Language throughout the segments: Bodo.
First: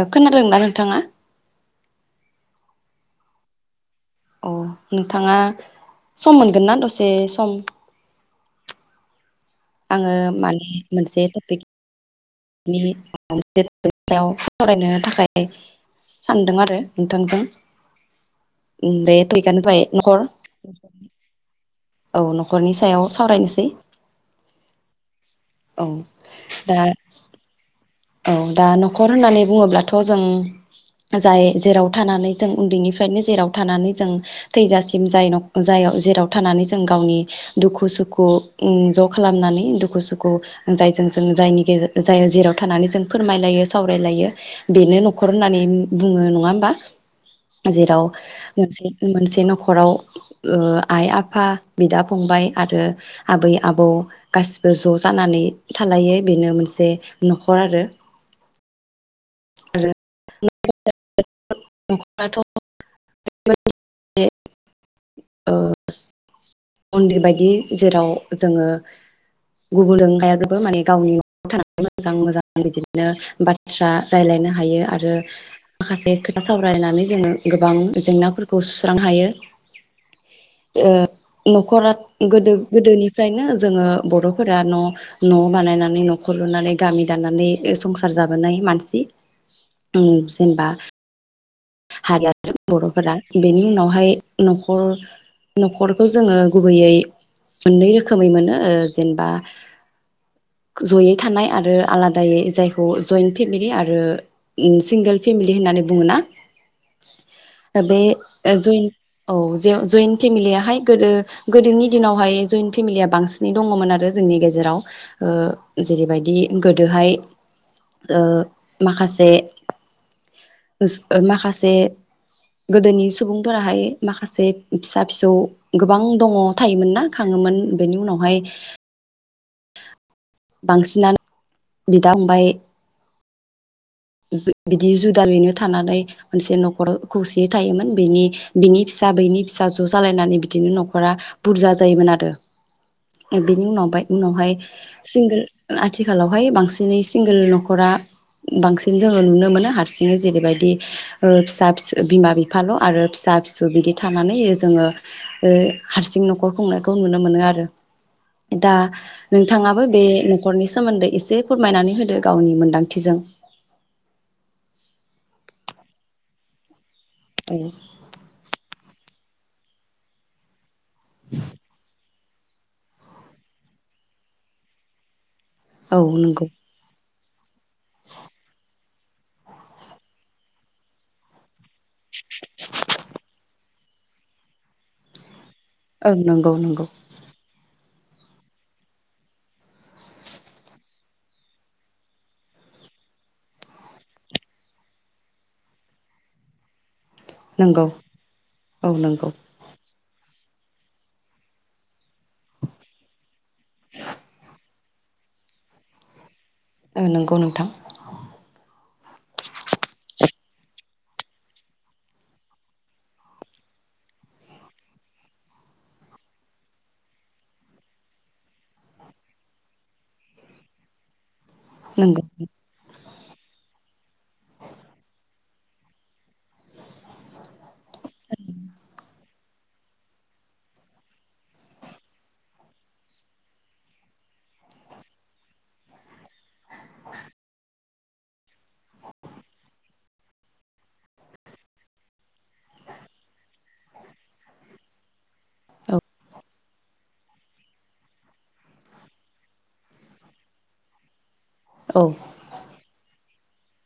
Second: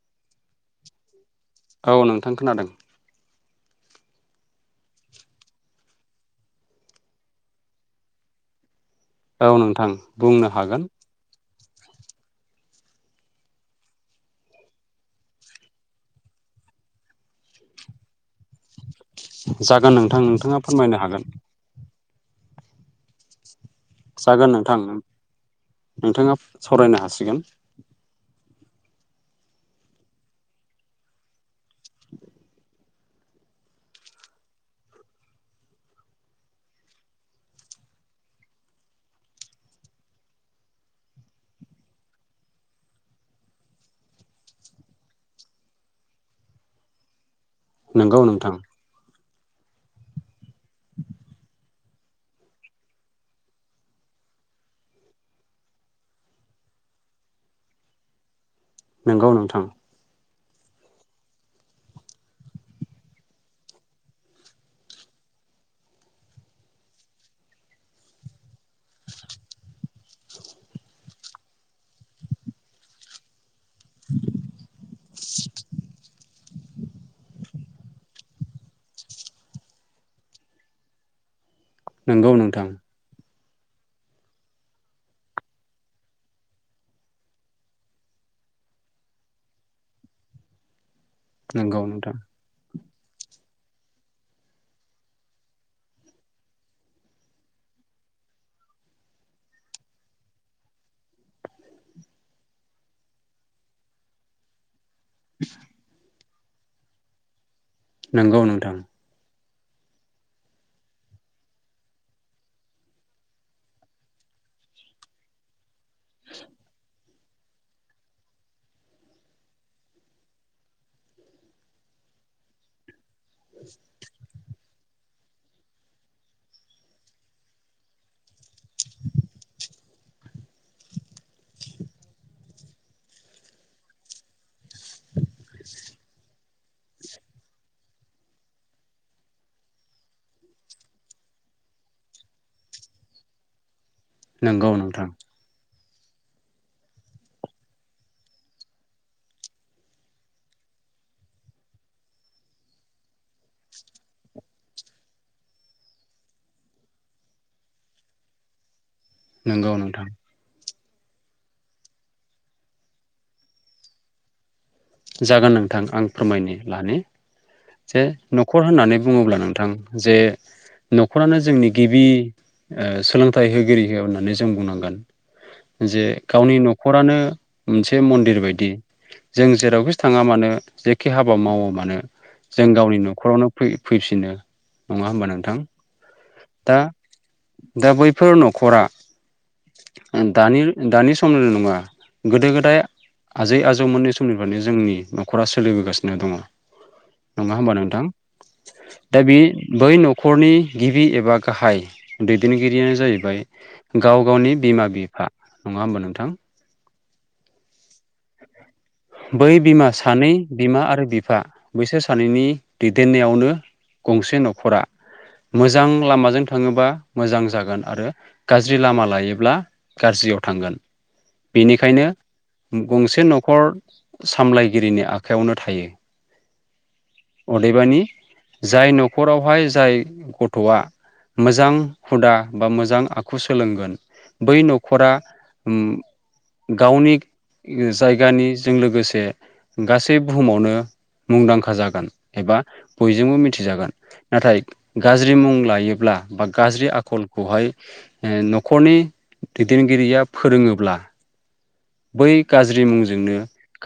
[unintelligible] खोनादोंना नोंथाङा? औ नोंथां खोनादों। अ नोंथाङा सम मोनगोन ना दसे सम औ नोंथां आङो बुंनो हागोन। नि सायाव सावरायनो थाखाय सानदों आरो नोंथांजों जागोन नोंथां नोंथाङा [unintelligible] फोरमायनो हागोन औ न'खरनि सायाव सावरायनोसै जागोन नोंथां औ नोंथाङा दा सावरायनो हासिगोन। औ दा न'खर होननानै बुङोब्लाथ' जों जाय जेराव थानानै जों उन्दैनिफ्रायनो जेराव थानानै जों थैजासिम जाय जाय जेराव थानानै जों गावनि दुखु सुखु उम ज' खालामनानै दुखु सुखु जायजों जों जायनि गेर जाय जेराव थनानै जों फोरमायलायो सावरायलायो बेनो न'खर होननानै बुङो नङा होमबा? जेराव नोंगौ नोंथां मोनसे मोनसे मोनसे न'खराव ओ आइ आफा बिदा फंबाय आरो आबै आबौ गासिबो ज' जानानै थालायो बेनो मोनसे न'खर आरो नोंगौ नोंथां आरो नखराथ' बे मन्दिर बायदि जेराव जोङो गुबुनजों हायाब्लाबो माने गावनि न'आव थानानै मोजां मोजां बिदिनो बा बाथ्रा रायलायनो हायो आरो माखासे खोथा [unintelligible] रायलानानै जोङो गोबां जेंनाफोरखौ सुस्रांनो हायो ओ न'खरा नोंगौ गोदो नोंथां गोदोनिफ्रायनो जोङो बर'फोरा न' न' बानायनानै नखर लुनानै गामि दानानै संसार जाबोनाय मानसि उम जेनेबा नंगौ नोंथां हारि आरो बर'फोरा बेनि उनावहाय नखर न'खरखौ जोङो गुबैयै मोननै रोखोमै मोनो ओ जेनेबा जयै थानाय आरो आलादायै जायखौ जयन्ट फेमिलि आरो सिंगोल फेमिलि होननानै बुङो ना दा बे नोंगौ ओ नोंथां जयेन औ जे जयन्ट फेमिलियहाय गोदो गोदोनि दिनावहाय जयेनट फेमिलिया बांसिनै दङमोन आरो जोंनि गेजेराव ओ जेरैबायदि गोदोहाय ओ माखासे माखासे से गोदोनि सुबुंफोराहाय माखासे फिसा फिसौ गोबां दङ थायोमोन ना खाङोमोन बेनि उनावहाय बांसिनानो बिदा फंबाय [unintelligible] बिदि जुदायैनो थानानै मोनसे न'खराव खौसेयै थायोमोन बिनि बिनि फिसा बैनि फिसा ज' जालायनानै बिदिनो न'खरा बुरजा जायोमोन आरो बिनि उनाव ओमफाय उनावहाय नोंगौ नोंथां सिंगोल ओ आथिखालावहाय बांसिनै सिंगोल न'खरा बांसि न जोङो नुनो मोनो हारसिङै जेरैबायदि ओ फिसा फिस बिमा बिफाल' आरो फिसा फिसौ बिदि थानानै जोङो ओ हारसिं न'खर खुंनायखौ नुनो मोनो आरो दा नोंगौ नोंथाङाबो बे नोंथां न'खरनिस सोमोन्दै एसे फोरमायनानै होदो गावनि मोनदांथिजों जागोन नोंथां आं फोरमायनि लानि औ जे न'खर होननानै बुङोब्ला नोंथां जे न'खरानो जोंनि गिबि ओ सोलोंथाइ होगिरि हो होननानै जों बुंनांगोन औ जे नंगौ गावनि न'खरानो मोनसे मन्दिर बायदि जों जेरावखि थाङा मानो जेखि हाबा मावा मानो जों गावनि न'खरावनो फै फैफिनो नङा होमबा नोंथां ओं नोंगौ दा नोंगौ दा बैफोर न'खरा दानि दानि समल' नङा गोदो गोदाय आजै आजौमोननि समनिफ्रायनो जोंनि न'खरा सोलिबोगासिनो दङ। नङा होमबा नंगौ नोंथां औ दा नंगौ बि बै न' खरनि गिबि एबा गाहाय दैदेनगिरियानो जाहैबाय। गाव गावनि बिमा बि फा नङा होमबा नोंथां। ओ नोंगौ नोंथां। बै बिमा सानै बिमा आरो बिफा बैसोर सानैनि दैदेननायावनो गंसे न'खरा मोजां लामाजों थाङोबा मोजां जागोन आरो गाज्रि लामा लायोब्ला गाज्रियाव थांगोन। बिनिखायनो नंगौ गंसे से न'खर सामलायगिरिनि आखा यावनो थायो। खरावहाय जाय गथ'आ मोजां हुदा बा मोजां आखु सोलोंगोन बै न'खरा उम गावनि जायगानिजों लोगोसे गासै बुहुमावनो मुंदांखा जागोन। एबा बयजोंबो मिथि जागोन नाथाय गा ज्रि मुं औ लायोब्ला बा गाज्रि आखलखौहाय ओ न'खरनि दैदेनगिरिया फोरोङोब्ला औ बै गाज्रि मुंजोंनो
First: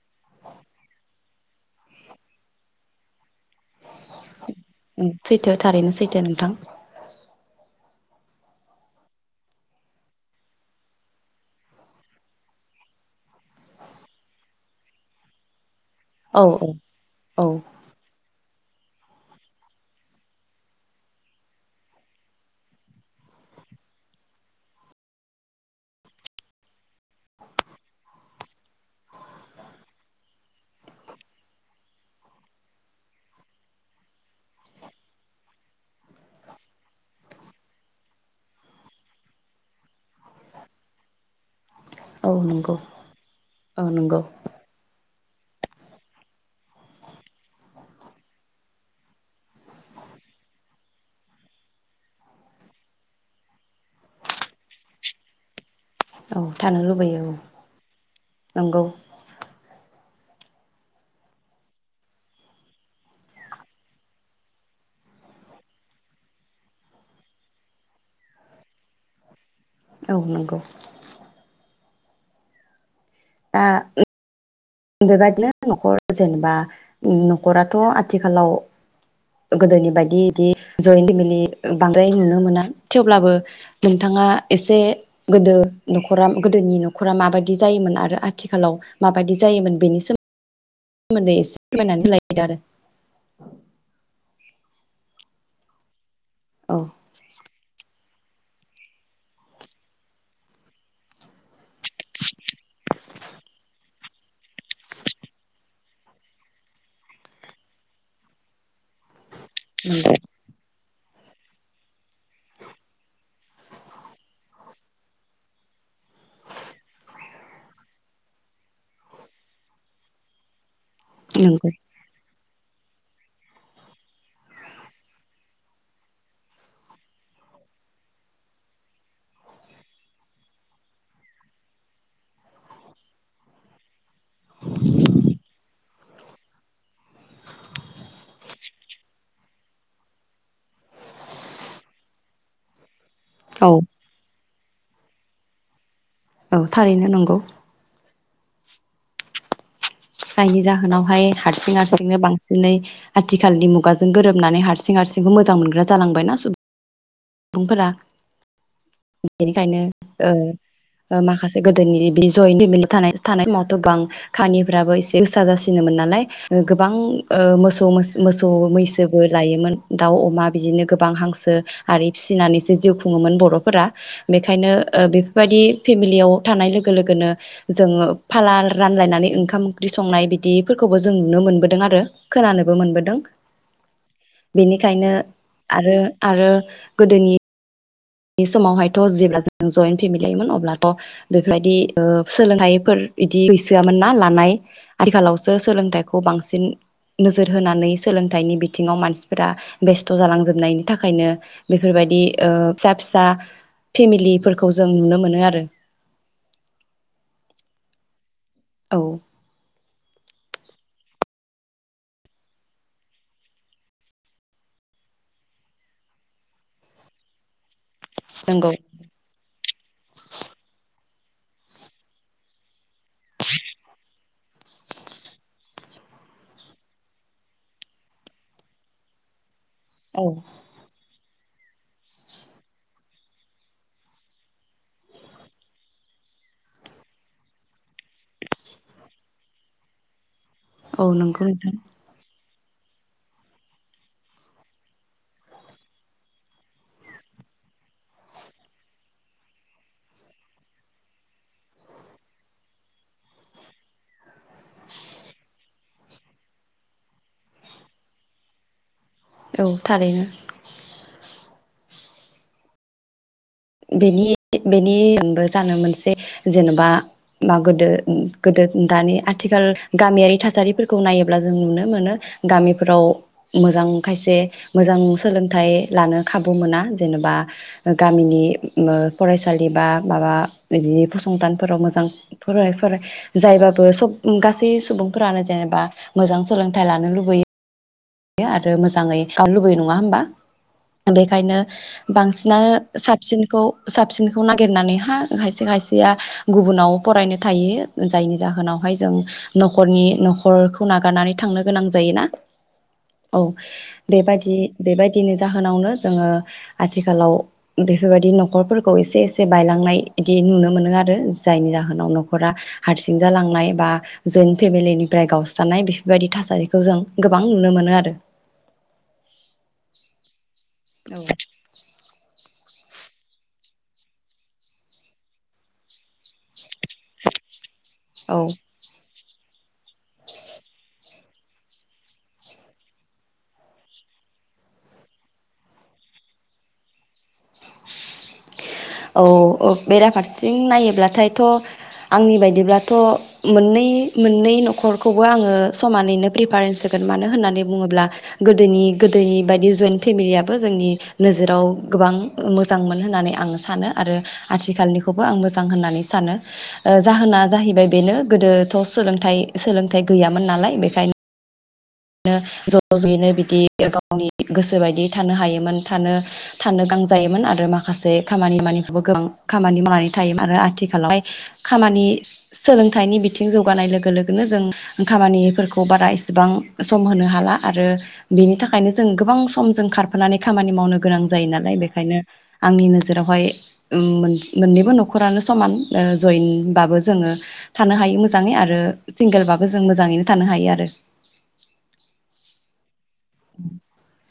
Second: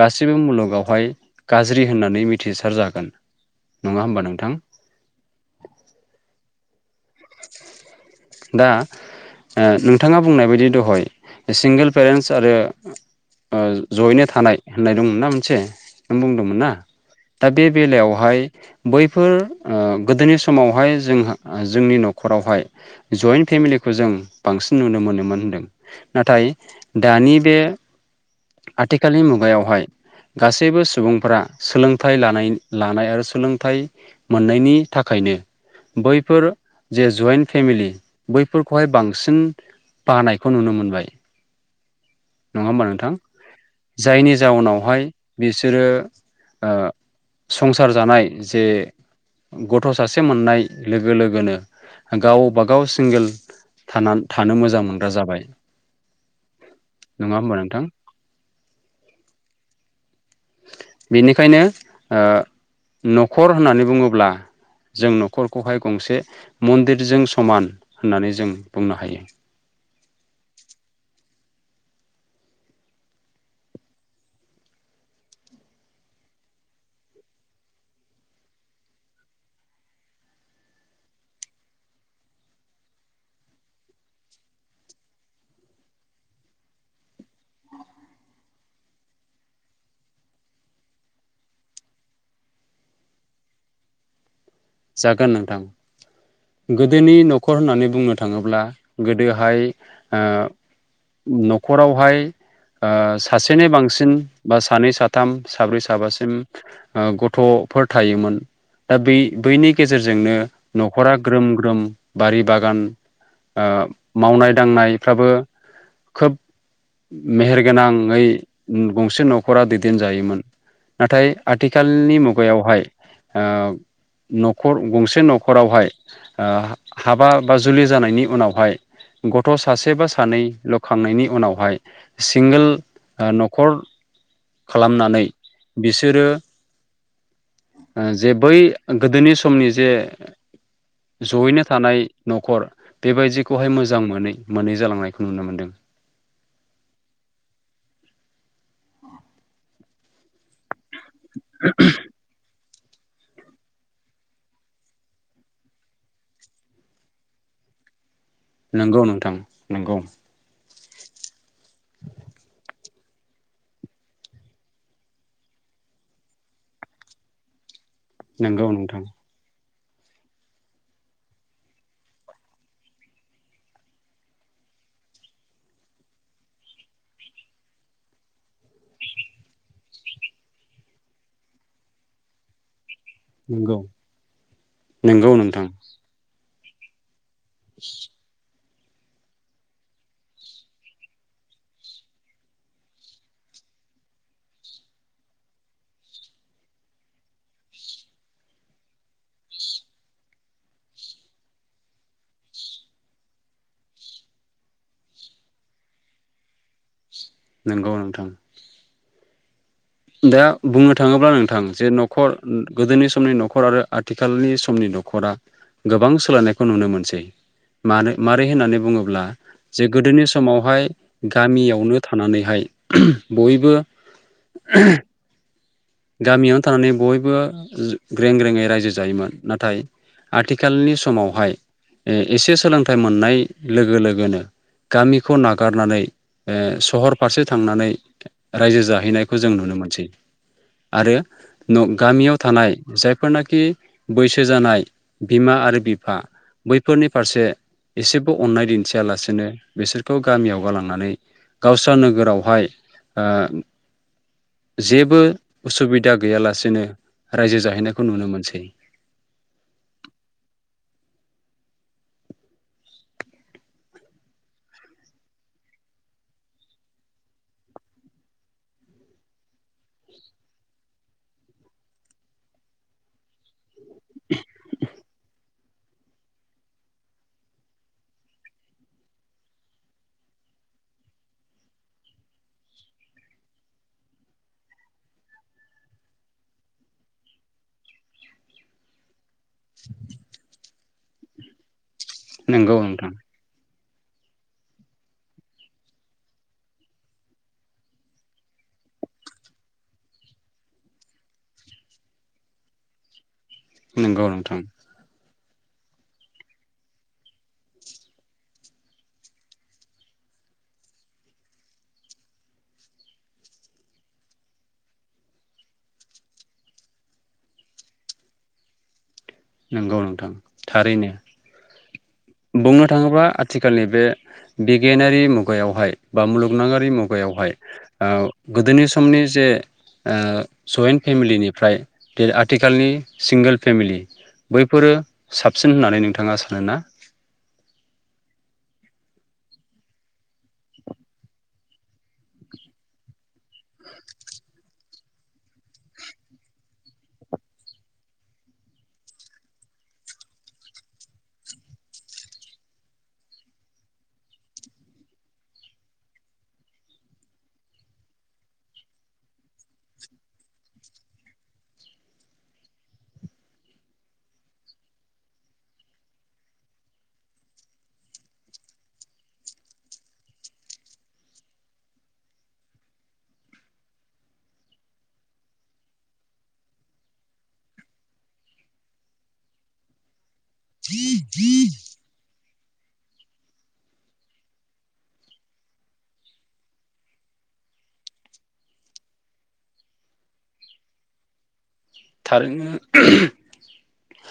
गासिबो मुलुगावहाय गाज्रि होननानै मिथिसार जागोन नङा होमबा नोंथां। उम सैथो थारैनो सैथो नोंथां। दा ओ नोंथाङा बुंनाय बायदि दहाय सिंगोल पेरेन्टस आरो ओ जयैनो थानाय होननाय दंमोन ना मोनसे औ बुंदोंमोन औ ना औ दा बे बेलायावहाय बैफोर ओ गोदोनि समावहाय जोंहा जोंनि न'खर न'खरावहाय जयन्ट फेमिलिखौ जों बांसिन नुनो मोनोमोन होनदों नाथाय दानि बे आथिखालनि मुगायावहाय गासैबो सुबुंफोरा सोलोंथाइ लानाय लानाय आरो सोलोंथाइ मोननायनि थाखायनो बैफोर। जे जयन्ट फेमिलि बैफोरखौहाय बांसिन बानायखौ नुनो मोनबाय। औ नङा नंगौ होमबा नोंथां औ नंगौ जायनि जाउनावहाय बिसोरो संसार ओ जानाय जे गथ' सासे मोननाय लोगो लोगोनो गावबागाव सिंगोल थानानै थानो मोजां मोनग्रा जाबाय। औ थानो लुबैयो औ नङा होमबा नोंथां नंगौ। बेनिखायनो ओ न'खर होननानै बुङोब्ला जों न'खरखौहाय गंसे मन्दिरजों समान होननानै जों बुंनो हायो। औ नंगौ आ बेबायदिनो न'खर जेनेबा न'खराथ' आथिखालाव गोदोनि बायदि बिदि जयन्ट फेमिलि बांद्राय नुनो मोना थेवब्लाबो नोंथाङा एसे गोदो नखरा गोदोनि न'खरा माबायदि जायोमोन आरो आथिखालाव माबायदि जायोमोन बेनि सोमोन्दै सोमोन्दै एसे फोरमायनानै होलायदों आरो जागोन नोंथां। औ गोदोनि न'खर होननानै बुंनो थाङोब्ला गोदोहाय न'खरावहाय ओ सासेनि बांसिन बा सानै साथाम साब्रै साबासिम गथ'फोर थायोमोन दा बे बैनि नंगौ गेजेरजोंनो न'खरा ग्रोम ग्रोम बारि बागान मावनाय दांनायफ्राबो खोब मेहेरगोनाङै गंसे न'खरा दैदेनजायोमोन। नाथाय नंगौ आथिखालनि मुगायावहाय आ न'खर गंसे न'खरावहाय ओ हाबा बा जुलि जानायनि उनावहाय गथ' सासे बा सानैल'खांनायनि उनावहाय सिंगोल न'खर खालामनानै बिसोरो जे बै गोदोनि समनि जे जयैनो थानाय न'खर औ बेबायदिखौहाय मोजां मोनै मोननै जालांनायखौ नुनो मोनदों औ थारैनो नंगौ जायनि जा जाहोनावहाय हारसिं हारसिंनो बांसिनै आथिखालनि मुगाजों गोरोबनानै हारसिं हारसिंखौ मोजां मोनग्रा जालांबायना सुबुंफोरा नंगौ नोंथां बेनिखायनो नंगौ ओ माखासे गोदोनि बि जयन् फेमिलि थानाय समावथ' गोबां खानिफ्राबो एसे गोसा जासिनोमोन नालाय गोबां मोसौ मोसौ मोसौ नंगौ नोंथां मैसोबो लायोमोन। दाउ अमा बिदिनो गोबां हांसो आरि फिसिनानैसो जिउ खुङोमोन बर'फोरा बेखायनो ओ बेफोरबायदि फेमिलियाव थानाय लोगो लोगोनो जोङो फाला रानलायनानै ओंखाम ओंख्रि संनाय बिदिफोरखौबो जों नुनो मोनबोदों आरो खोनानोबो मोनबोदों। नंगौ बेनिखायनो नंगौ नोंथां आरो गोदोनि [inaudible] बे समावहायथ' जेब्ला जों जयन् फेमिलिमोन अब्लाथ' बेफोरबायदि ओ सोलोंथाइफोर बिदि गैसोआमोन ना लानाय आथिखालावसो सोलोंथाइखौ बांसिन नोजोर होनानै सोलोंथाइनि बिथिङाव मानसिफोरा बेस्थ' जालांजोबनायनि थाखायनो बेफोरबायदि फिसा फिसा फेमिलिफोरखौ जों नुनो मोनो आरो। नोंगौ नोंथां औ दा बुंनो थाङोब्ला नोंथां जे न'खर गोदोनि समनि न'खर आरो आथिखालनि समनि न'खरा गोबां सोलायनायखौ नुनो मोनसै। मानो मारै नंगौ होननानै बुङोब्ला जे गोदोनि समावहाय गामियावनो थानानैहाय बयबो [inaudible] गामियावनो थानानै बयबो ग्रें ग्रेेंङै रायजो जायोमोन नाथाय नाथाय औ आथिखालनि समाव बेवहाय एसे सोलोंथाइ मोननाय लोगो लोगोनो गामिखौ नागारनानै ओ सहर फारसे थांनानै रायजो जाहैनायखौ जों नुनो मोनसै औ आरो नंगौ नोंथां गामियाव थानाय जायफोरनाखि बैसो जानाय बिमा आरो बिफा बैफोरनि फारसे एसेबो अननाय दिन्थियालासेनो बिसोरखौ गामियाव गालांनानै गावस्रा नोगोरावहाय ओ जेबो उसुबिदा गैयालासेनो रायजो जाहैनायखौ नुनो मोनसै। औ थारैनो बेनि बेनिबो जानो मोनसे जेन'बा मा गोदो गोदो दानि आथिखाल गामियारि थासारिफोरखौ नायोब्ला जों नुनो मोनो गामिफोराव मोजां खायसे मोजां सोलों थाय लानो खाबु मोना जेनेबा गामिनि ओ फरायसालि बा माबा बिदि फसंथानफोराव मोजां फराय फराय जायबाबो सब गासै सुबुंफोरानो जेनेबा मोजां सोलोंथाइ लानो लुबैयो। आरो मोजाङै [unintelligible] लुबैयो नङा होमबा बेखायनो बांसिनानो नंगौ नोंथां साबसिनखौ साबसिनखौ नागिरनानैहा खायसे खायसेया गुबुनाव फरायनो थायो जायनि जाहोनावहाय जों नखरनि न'खरखौ नागारनानै थांनो गोनां जायोना। औ नंगौ बेबायाददि नोंथां बेबायदिनो नि जाहोनावनो जोङो आथिखालाव बेफोरबायदि न'खरफोरखौ एसे एसे बायलांनाय इदि नुनो मोनो आरो जायनि जाहोनाव न'खरा हारसिं जालांनाय बा जयेन फेमिलिनिफ्राय गावस्रानाय बेफोरबायदि थासारिखौ जों गोबां नुनो मोनो ‌। आरो नोंगौ नोंथां थारैनो बिथाङोबा आथिखालनि बे बिगियानारि मुगायावहाय बा मुलुगनङारि मुगायावहाय ओ औ गोदोनि समनि जे ओ फेमिलिनिफ्राय आथिखालनि सिंगोल फेमिलि बैफोरो साबसिन होननानै नोंथाङा सानोना? औ औ बेराफारसें नायोब्लाथायथ' आंनि बायदिब्लाथ' मोननै मोननै न' खरखौबो आङो समानैनो प्रिफारेन्स होगोन मानो होननानै बुङोब्ला गोदोनि गोदोनि बायदि जयेन फेमिलियाबो जोंनि नोजोराव गोबां मोजांमोन होननानै आं सानो आरो आथिखालनिखौबो आं मोजां होननानै सानो ओ जाहोना जाहैबाय बेनो गोदोथ' सोलोंथाइ सोलोंथाइ गैयामोन नालाय बेखायनो बि ज' ज'यैनो बिदि गावनि गोसो बायदि थानो हायोमोन थानो थानो गां जायोमोन आरो माखासे खामानि मावानिफोर गोबां खामानि मावनानै थायोमोन आरो आथिखालावहाय खामानि सोलोंथाइनि बिथिं जौगानाय लोगो लोगोनो जों खामानिफोरखौ बारा इसेबां सम होनो हाला आरो बिनि थाखायनो जों गोबां सम जों खारफानानै खामानि मावनो गोनां जायो नालाय बेखायनो आंनि नोजोरावहाय ओम मोन मोननैबो न'खरानो समान ओ जयेनबाबो जोङो थानो हायो मोजाङै आरो सिंगोलबाबो जों मोजाङैनो थानो हायो आरो थारैनो [inaudible]